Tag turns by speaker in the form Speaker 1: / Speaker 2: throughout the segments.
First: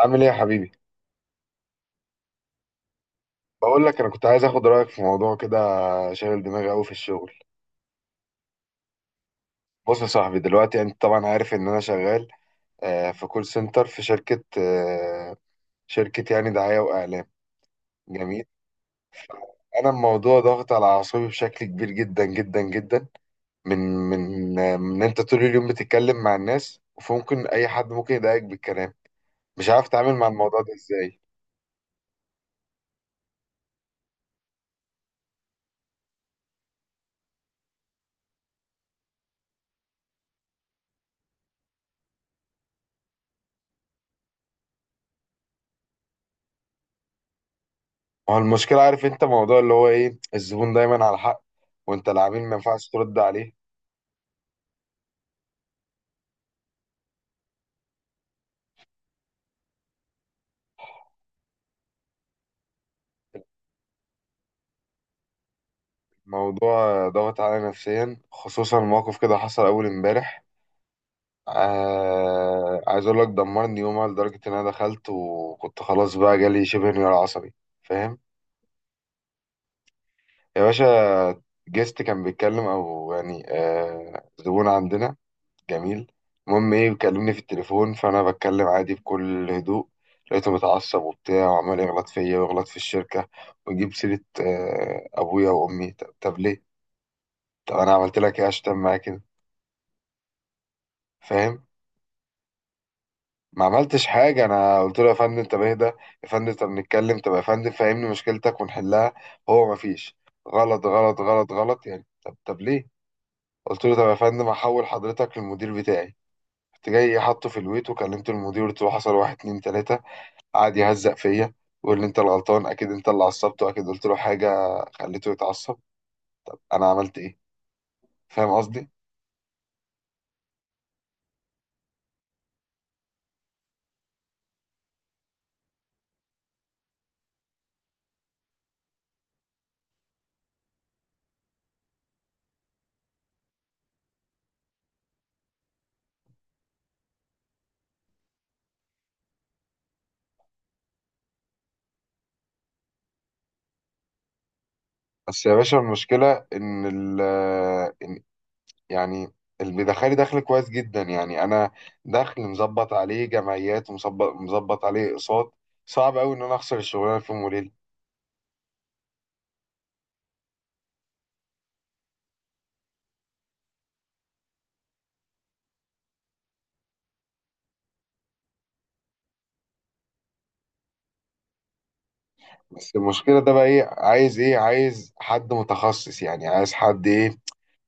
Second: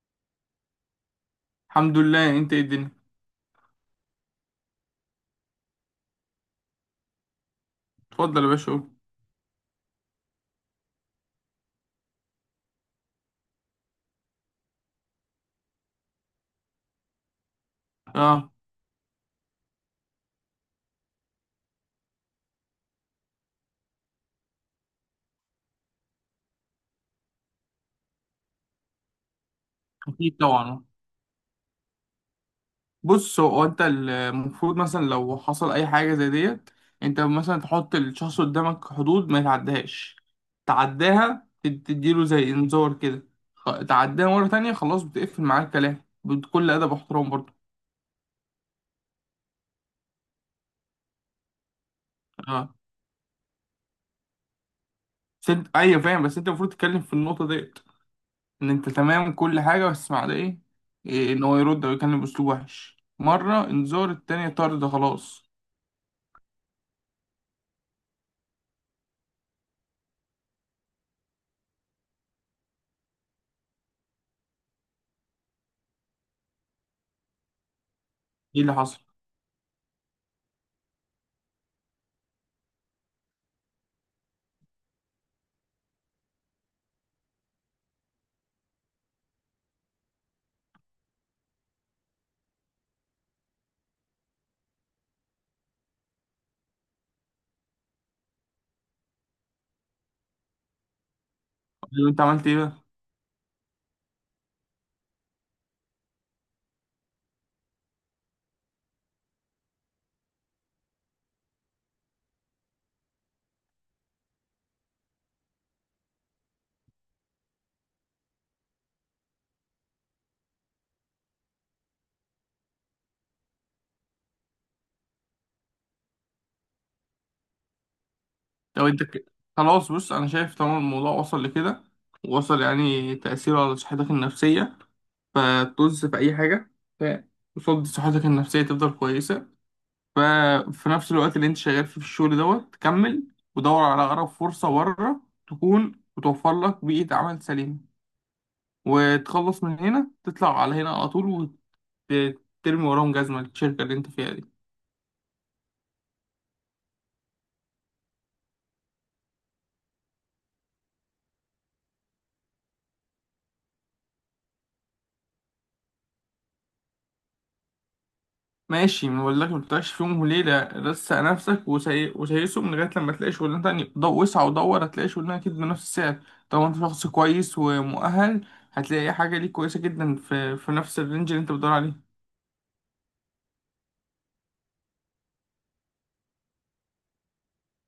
Speaker 1: عامل ايه يا حبيبي؟
Speaker 2: الحمد لله، انت ايه الدنيا؟
Speaker 1: بقول لك انا كنت عايز اخد رايك في موضوع كده. شاغل دماغي قوي في الشغل.
Speaker 2: اتفضل يا باشا، قول.
Speaker 1: بص يا صاحبي، دلوقتي انت طبعا عارف ان انا شغال في كول سنتر، في شركه، شركه يعني دعايه واعلام. جميل.
Speaker 2: اه،
Speaker 1: انا الموضوع ضاغط على اعصابي بشكل كبير جدا جدا جدا. من انت طول اليوم بتتكلم مع الناس، فممكن اي حد ممكن يضايقك بالكلام. مش عارف اتعامل مع
Speaker 2: اكيد
Speaker 1: الموضوع ده
Speaker 2: طبعا.
Speaker 1: ازاي.
Speaker 2: بص، هو انت المفروض مثلا لو حصل اي حاجه زي ديت، انت مثلا تحط الشخص قدامك حدود ما يتعداش. تعداها تديله زي انذار كده، تعداها مره تانية، خلاص بتقفل معاه الكلام بكل ادب واحترام برضه.
Speaker 1: ما هو المشكله، عارف انت موضوع اللي هو ايه، الزبون دايما على حق، وانت العميل ما
Speaker 2: اه،
Speaker 1: ينفعش ترد عليه.
Speaker 2: بس انت ايوه فاهم، بس انت المفروض تتكلم في النقطه ديت، ان انت تمام كل حاجه، بس مع ده ايه. إيه، ان هو يرد او يتكلم باسلوب وحش مره انذار، التانية طرد خلاص.
Speaker 1: موضوع ضغط عليا نفسيا، خصوصا موقف كده حصل اول امبارح. آه عايز اقول لك دمرني يومها، لدرجه ان انا دخلت وكنت خلاص بقى جالي شبه انهيار عصبي. فاهم؟
Speaker 2: ايه اللي حصل؟
Speaker 1: يا باشا، جيست كان بيتكلم او يعني آه زبون عندنا. جميل. المهم ايه، بيكلمني في التليفون، فانا بتكلم عادي بكل هدوء. لقيته متعصب وبتاع، وعمال يغلط فيا ويغلط في الشركه، ويجيب سيره آه ابويا وامي. طب ليه؟ طب انا عملت لك ايه عشان تعمل معايا كده؟ فاهم؟
Speaker 2: لو انت عملت ايه بقى؟
Speaker 1: ما عملتش حاجة، أنا قلت له يا فندم طب اهدى، يا فندم طب نتكلم، طب يا فندم فهمني مشكلتك ونحلها. هو ما فيش، غلط غلط غلط غلط يعني. طب ليه؟ قلت له طب يا فندم هحول حضرتك للمدير بتاعي. رحت جاي حاطه في الويت وكلمت المدير، قلت له حصل واحد اتنين تلاتة. قعد يهزق فيا، ويقول لي أنت الغلطان، أكيد أنت اللي عصبته، أكيد قلت له حاجة خليته يتعصب. أنا عملت إيه؟ فاهم
Speaker 2: لو
Speaker 1: قصدي؟
Speaker 2: انت ك... خلاص، بص انا شايف طالما الموضوع وصل لكده، وصل يعني تأثيره على صحتك النفسية، فتوز في اي حاجة، فقصاد صحتك النفسية تفضل كويسة. ففي نفس الوقت اللي انت شغال فيه في الشغل دوت، كمل ودور على اقرب فرصة بره تكون وتوفر لك بيئة عمل سليمة، وتخلص من هنا تطلع على هنا على طول، وترمي وراهم جزمة الشركة اللي انت فيها دي.
Speaker 1: بس يا باشا، المشكلة إن ال يعني اللي دخل كويس جدا، يعني انا دخل مظبط عليه جمعيات، ومظبط عليه اقساط. صعب قوي ان انا اخسر الشغلانه في يوم وليله.
Speaker 2: ماشي، ولكن ما تطلعش فيهم وليلة، رسق نفسك وسيسهم لغاية لما تلاقي شغلانة تانية، ضو وسع ودور، هتلاقي شغلانة أكيد بنفس السعر. طبعا أنت شخص كويس ومؤهل، هتلاقي حاجة ليك كويسة جدا في نفس الرينج اللي أنت بتدور عليه.
Speaker 1: بس المشكله ده بقى ايه، عايز ايه؟ عايز حد متخصص، يعني عايز حد ايه،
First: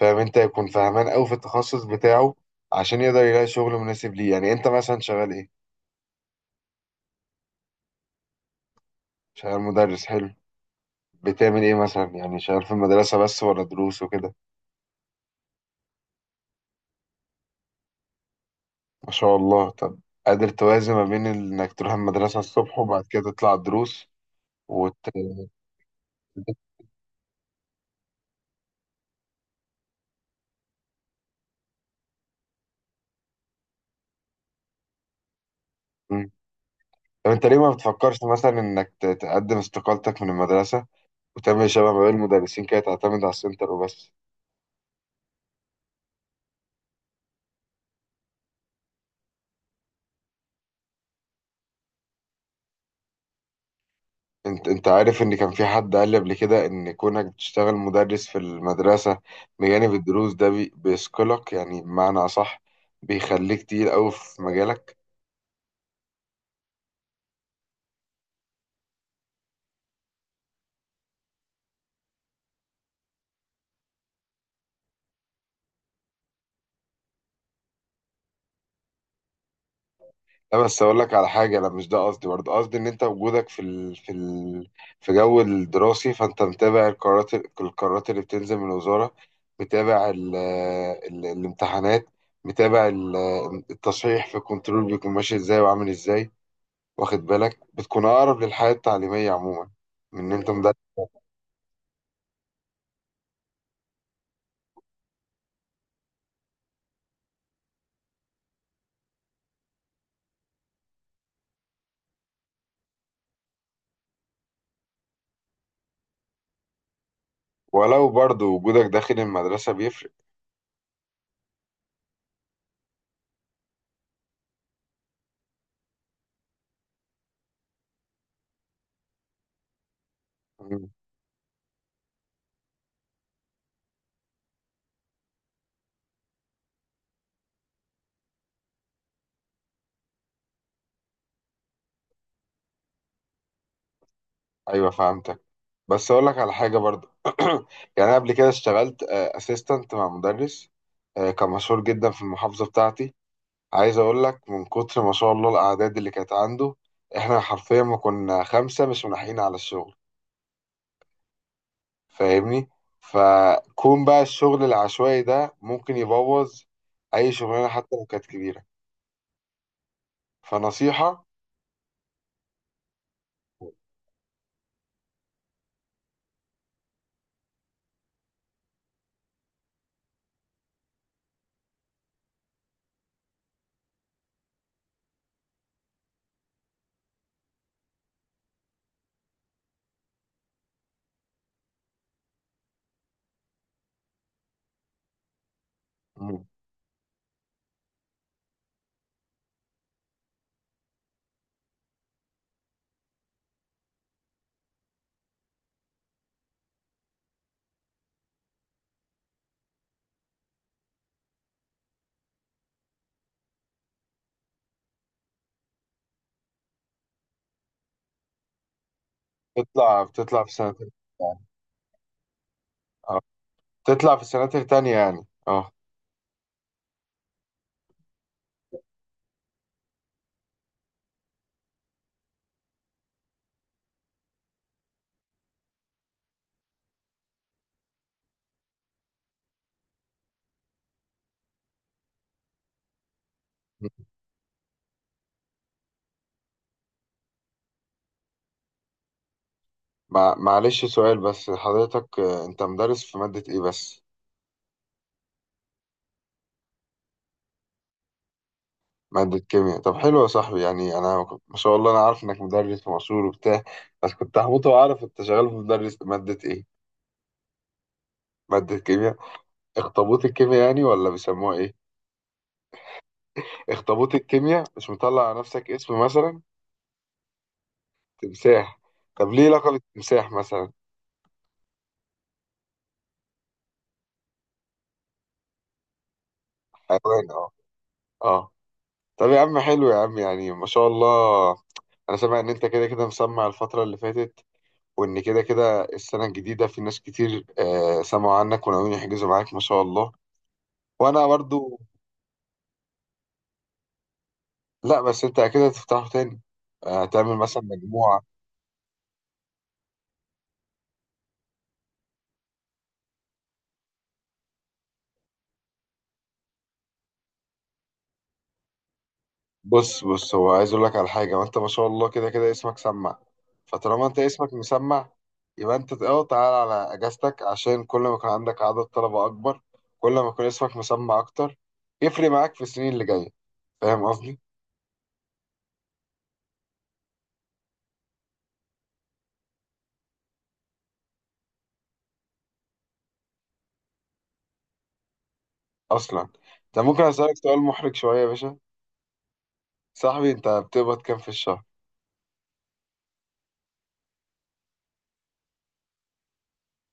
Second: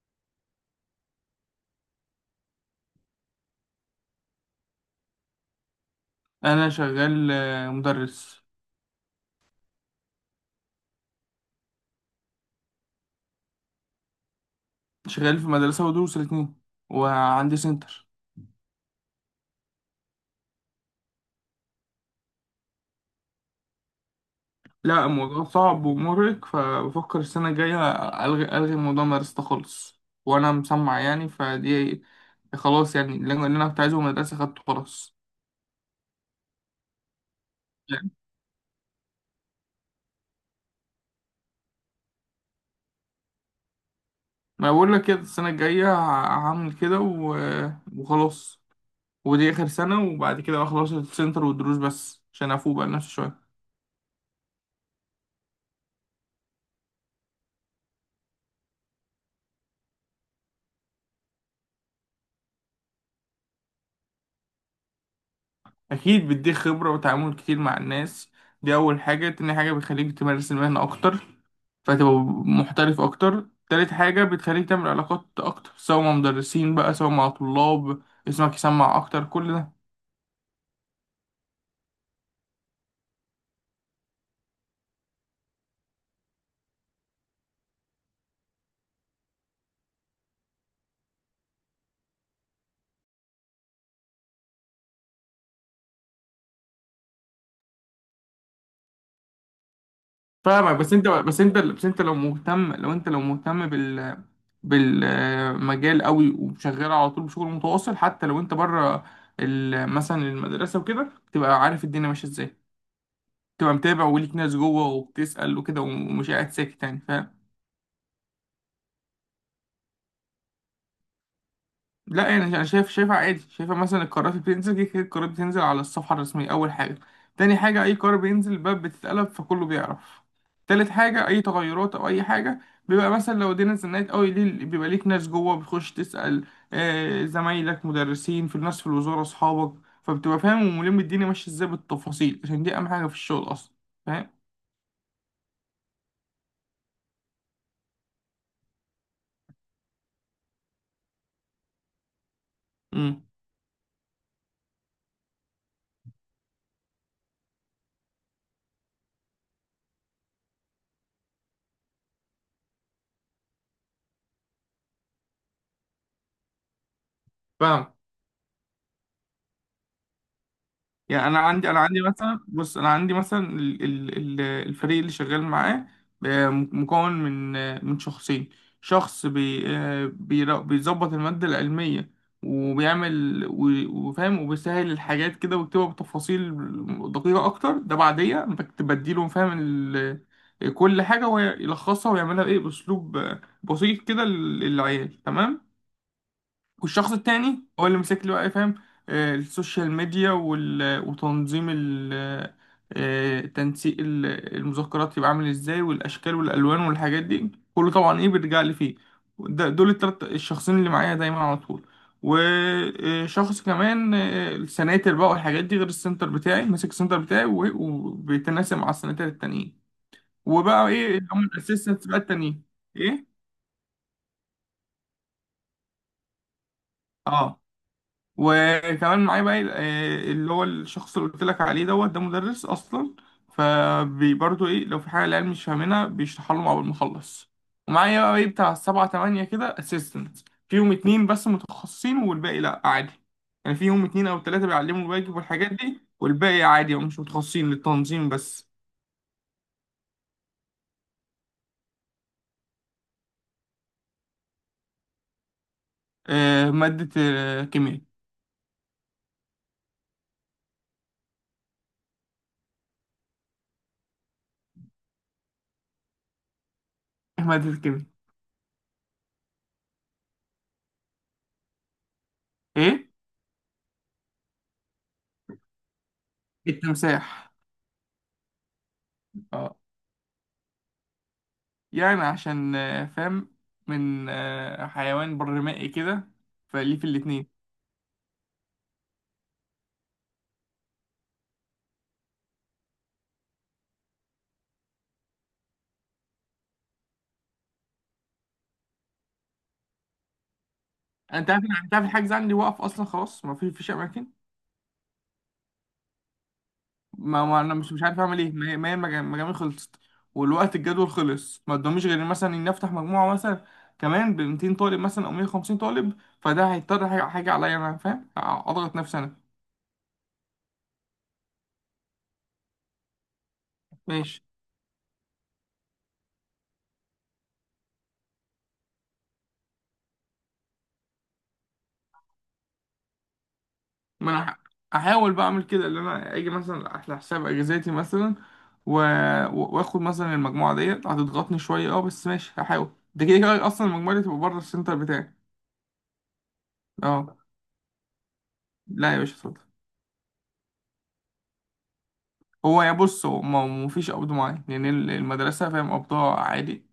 Speaker 1: فاهم انت، يكون فاهمان قوي في التخصص بتاعه، عشان يقدر يلاقي شغل مناسب ليه. يعني انت مثلا شغال ايه؟
Speaker 2: أنا شغال مدرس.
Speaker 1: شغال مدرس، حلو. بتعمل ايه مثلا؟ يعني شغال في المدرسه بس، ولا دروس وكده؟
Speaker 2: شغال في مدرسة ودروس الاتنين، وعندي سنتر.
Speaker 1: ما شاء الله. طب، قادر توازن ما بين انك تروح المدرسه الصبح وبعد كده تطلع الدروس وت...
Speaker 2: لا، الموضوع صعب ومرهق، فبفكر السنة الجاية ألغي ألغي موضوع مدرسة ده خالص، وأنا مسمع يعني فدي. خلاص، يعني اللي أنا كنت عايزه من المدرسة خدته خلاص.
Speaker 1: مم. طب انت ليه ما بتفكرش مثلا انك تقدم استقالتك من المدرسة، وتعمل شبه ما بين المدرسين كده، تعتمد على السنتر وبس؟
Speaker 2: ما بقول لك كده السنة الجاية هعمل كده وخلاص. ودي آخر سنة، وبعد كده أخلص السنتر والدروس بس عشان أفوق بقى لنفسي شوية.
Speaker 1: انت عارف ان كان في حد قال لي قبل كده، ان كونك بتشتغل مدرس في المدرسة بجانب الدروس ده بيثقلك، يعني بمعنى اصح بيخليك تقيل قوي في مجالك.
Speaker 2: أكيد بيديك خبرة وتعامل كتير مع الناس، دي أول حاجة. تاني حاجة بتخليك تمارس المهنة أكتر، فتبقى محترف أكتر. تالت حاجة بتخليك تعمل علاقات أكتر، سواء مع مدرسين بقى سواء مع طلاب، اسمك يسمع أكتر كل ده.
Speaker 1: لا بس اقول لك على حاجه، لا مش ده قصدي، برضه قصدي ان انت وجودك في جو الدراسي، فانت متابع القرارات، القرارات اللي بتنزل من الوزاره، متابع الامتحانات، متابع التصحيح في الكنترول بيكون ماشي ازاي وعامل ازاي. واخد بالك، بتكون اقرب للحياه التعليميه عموما من ان انت مدرس.
Speaker 2: فاهمك، بس انت لو انت مهتم بالمجال قوي، وشغال على طول بشغل متواصل، حتى لو انت بره مثلا المدرسه وكده، تبقى عارف الدنيا ماشيه ازاي، تبقى متابع وليك ناس جوه وبتسأل وكده، ومش قاعد ساكت يعني.
Speaker 1: ولو برضه وجودك داخل المدرسه بيفرق.
Speaker 2: لا يعني انا شايف، شايفها عادي، شايفها مثلا القرارات اللي بتنزل كده كده، القرارات بتنزل على الصفحه الرسميه اول حاجه. تاني حاجه، اي قرار بينزل الباب بتتقلب، فكله بيعرف. تالت حاجه، اي تغيرات او اي حاجه، بيبقى مثلا لو الدنيا اتزنقت قوي ليه، بيبقى ليك ناس جوه بتخش تسال، زمايلك مدرسين في الناس في الوزاره اصحابك، فبتبقى فاهم وملم الدنيا ماشيه ازاي بالتفاصيل، عشان دي اهم حاجه في الشغل اصلا. فاهم.
Speaker 1: ايوه فهمتك. بس اقول لك على حاجه برضو. يعني انا قبل كده اشتغلت اسيستنت مع مدرس كان مشهور جدا في المحافظه بتاعتي.
Speaker 2: امم.
Speaker 1: عايز اقول لك، من كتر ما شاء الله الاعداد اللي كانت عنده، احنا حرفيا ما كنا خمسه مش ملاحقين على الشغل. فاهمني؟ فكون بقى الشغل العشوائي ده ممكن يبوظ اي شغلانه حتى
Speaker 2: فاهم.
Speaker 1: لو كانت كبيره. فنصيحه.
Speaker 2: يعني انا عندي مثلا، بص انا عندي مثلا الفريق اللي شغال معاه، مكون من شخصين. شخص بيظبط المادة العلمية، وبيعمل و- وفاهم وبيسهل الحاجات كده، ويكتبها بتفاصيل دقيقة أكتر. ده بعدية أنا بديله فاهم كل حاجة، ويلخصها ويعملها بإيه بأسلوب بسيط كده للعيال، تمام.
Speaker 1: مم.
Speaker 2: والشخص التاني هو اللي مسك لي بقى، فاهم السوشيال ميديا وتنظيم ال... آه، تنسيق المذكرات، يبقى عامل ازاي، والاشكال والالوان والحاجات دي كله طبعا ايه بيرجع لي فيه. دول التلات الشخصين اللي معايا دايما على طول. وشخص كمان السناتر بقى والحاجات دي، غير السنتر بتاعي، ماسك السنتر بتاعي و- وبيتناسب مع السناتر التانيين.
Speaker 1: بتطلع في سنه
Speaker 2: وبقى
Speaker 1: تانية.
Speaker 2: ايه اللي هم الاسيستنتس بقى التانيين،
Speaker 1: اه،
Speaker 2: ايه،
Speaker 1: بتطلع في سنه تانية يعني، اه.
Speaker 2: اه. وكمان معايا بقى اللي هو الشخص اللي قلت لك عليه دوت، ده مدرس اصلا، فبرضه ايه لو في حاجه العيال مش فاهمينها بيشرحها لهم اول ما اخلص. ومعايا بقى ايه بتاع سبعة تمانية كده اسيستنت، فيهم اتنين بس متخصصين والباقي لا عادي، يعني فيهم اتنين او تلاته بيعلموا الواجب والحاجات دي، والباقي عادي، هم مش متخصصين، للتنظيم بس.
Speaker 1: معلش سؤال بس حضرتك، انت مدرس في مادة ايه بس؟
Speaker 2: ماده كيمياء
Speaker 1: مادة كيمياء. طب حلو يا صاحبي، يعني انا ما شاء الله انا عارف انك مدرس ومشهور وبتاع، بس كنت هموت واعرف انت شغال في مدرس مادة ايه.
Speaker 2: إيه ماده الكيمياء.
Speaker 1: مادة كيمياء، اخطبوط الكيمياء يعني ولا بيسموها ايه؟
Speaker 2: ايه،
Speaker 1: اخطبوط الكيمياء، مش مطلع على نفسك اسم مثلا؟
Speaker 2: التمساح.
Speaker 1: تمساح. طب ليه لقب
Speaker 2: آه.
Speaker 1: التمساح مثلا؟
Speaker 2: يعني عشان فاهم، من حيوان برمائي كده، فليه في
Speaker 1: حيوان،
Speaker 2: الاتنين.
Speaker 1: اه. اه. طب يا عم حلو يا عم، يعني ما شاء الله. انا سامع ان انت كده كده مسمع الفترة اللي فاتت، وان كده كده السنه الجديده في ناس كتير آه سمعوا عنك وناويين يحجزوا معاك، ما شاء الله. وانا
Speaker 2: انت عارف
Speaker 1: برضو،
Speaker 2: انت عارف الحجز عندي واقف اصلا، خلاص ما في فيش اماكن.
Speaker 1: لا بس انت اكيد هتفتحه تاني، آه تعمل
Speaker 2: ما
Speaker 1: مثلا
Speaker 2: انا مش عارف
Speaker 1: مجموعه.
Speaker 2: اعمل ايه، ما هي المجاميع خلصت، والوقت الجدول خلص، ما قداميش غير مثلا ان افتح مجموعه مثلا كمان ب 200 طالب مثلا او 150 طالب، فده هيضطر حاجة عليا انا فاهم، اضغط نفسي انا.
Speaker 1: بص بص، هو عايز اقول لك على حاجه، وانت ما شاء الله كده كده اسمك سمع. فطالما انت
Speaker 2: ماشي.
Speaker 1: اسمك مسمع، يبقى انت اه تعال على اجازتك، عشان كل ما يكون عندك عدد طلبه اكبر، كل ما يكون اسمك مسمع اكتر، يفرق معاك في السنين اللي جايه. فاهم
Speaker 2: ما
Speaker 1: قصدي؟
Speaker 2: انا احاول بقى اعمل كده، اللي انا اجي مثلا على حساب اجازاتي مثلا، و... واخد مثلا المجموعه ديت هتضغطني شويه، اه بس ماشي هحاول، ده كده كده اصلا المجموعه دي تبقى بره السنتر بتاعي.
Speaker 1: اصلا انت ممكن اسالك
Speaker 2: اه.
Speaker 1: سؤال محرج شويه يا باشا؟
Speaker 2: لا يا باشا، اتفضل.
Speaker 1: صاحبي انت بتقبض كام في الشهر؟
Speaker 2: هو، يا بص، هو ما فيش قبض معين، يعني المدرسه فاهم قبضها عادي،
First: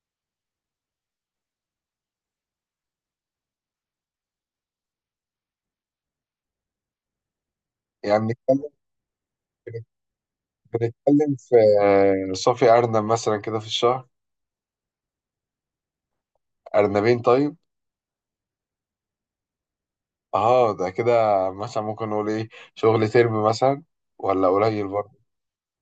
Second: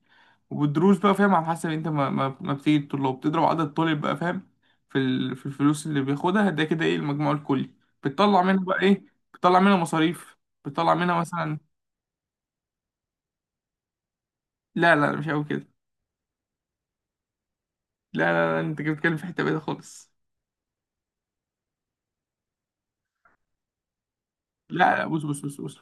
Speaker 2: والدروس بقى فاهم، على حسب انت ما بتيجي الطلاب بتضرب عدد الطالب بقى، فاهم في الفلوس اللي بياخدها، ده كده ايه المجموع الكلي،
Speaker 1: يعني
Speaker 2: بتطلع منها بقى ايه، بتطلع منها مصاريف، بتطلع منها
Speaker 1: بنتكلم في
Speaker 2: مثلا.
Speaker 1: صافي أرنب مثلا كده في الشهر؟
Speaker 2: لا، لا، مش قوي كده.
Speaker 1: أرنبين طيب؟
Speaker 2: لا، لا، لا، انت كده بتتكلم في حته بعيده خالص.
Speaker 1: اه ده كده، مثلا ممكن نقول ايه، شغل ترم مثلا، ولا قليل
Speaker 2: لا، لا،
Speaker 1: برضه؟
Speaker 2: بص بص بص بص،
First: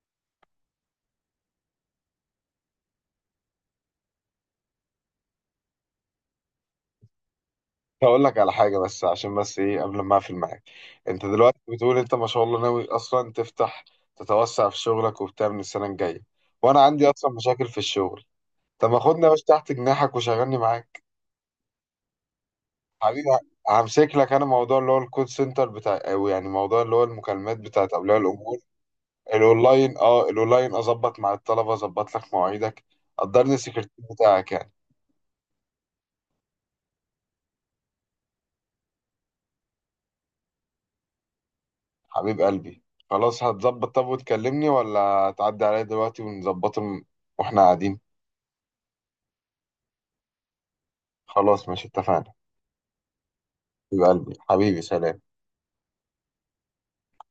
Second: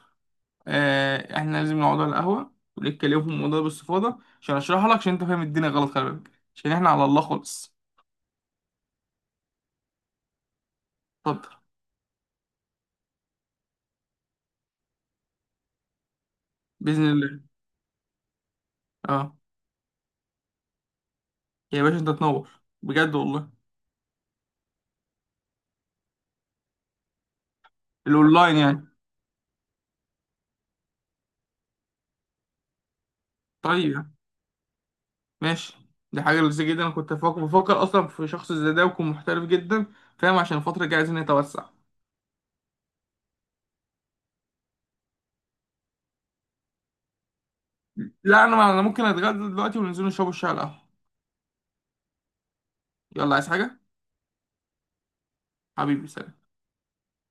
Speaker 2: احنا لازم نقعد على القهوه ونتكلم في الموضوع ده باستفاضه، عشان اشرحها لك، عشان انت فاهم الدنيا غلط، خلي بالك، عشان احنا على الله خالص.
Speaker 1: هقول لك على حاجة بس، عشان بس ايه قبل ما اقفل معاك. انت
Speaker 2: اتفضل.
Speaker 1: دلوقتي بتقول انت ما شاء الله ناوي اصلا تفتح، تتوسع في شغلك وبتاع من السنة الجاية، وانا
Speaker 2: باذن
Speaker 1: عندي اصلا
Speaker 2: الله.
Speaker 1: مشاكل في الشغل. طب ما خدني يا
Speaker 2: اه
Speaker 1: باشا تحت جناحك وشغلني معاك.
Speaker 2: يا باشا، انت تنور بجد
Speaker 1: حبيبي،
Speaker 2: والله.
Speaker 1: همسك لك انا موضوع اللي هو الكول سنتر بتاع، او يعني موضوع اللي هو المكالمات بتاعت اولياء الامور.
Speaker 2: الاونلاين يعني؟
Speaker 1: الاونلاين، اه الاونلاين، اظبط مع الطلبه، اظبط لك مواعيدك، قدرني السكرتير
Speaker 2: طيب،
Speaker 1: بتاعك يعني.
Speaker 2: ماشي، دي حاجه لذيذه جدا، انا كنت بفكر اصلا في شخص زي ده ويكون محترف جدا، فاهم عشان الفتره الجايه عايزين نتوسع.
Speaker 1: حبيب قلبي، خلاص هتظبط؟ طب وتكلمني ولا تعدي عليا دلوقتي ونظبطه واحنا قاعدين؟
Speaker 2: لا انا ممكن اتغدى دلوقتي وننزل نشربوا الشاي على القهوه.
Speaker 1: خلاص ماشي، اتفقنا.
Speaker 2: يلا، عايز حاجه؟
Speaker 1: حبيب قلبي، حبيبي سلام.
Speaker 2: حبيبي، سلام.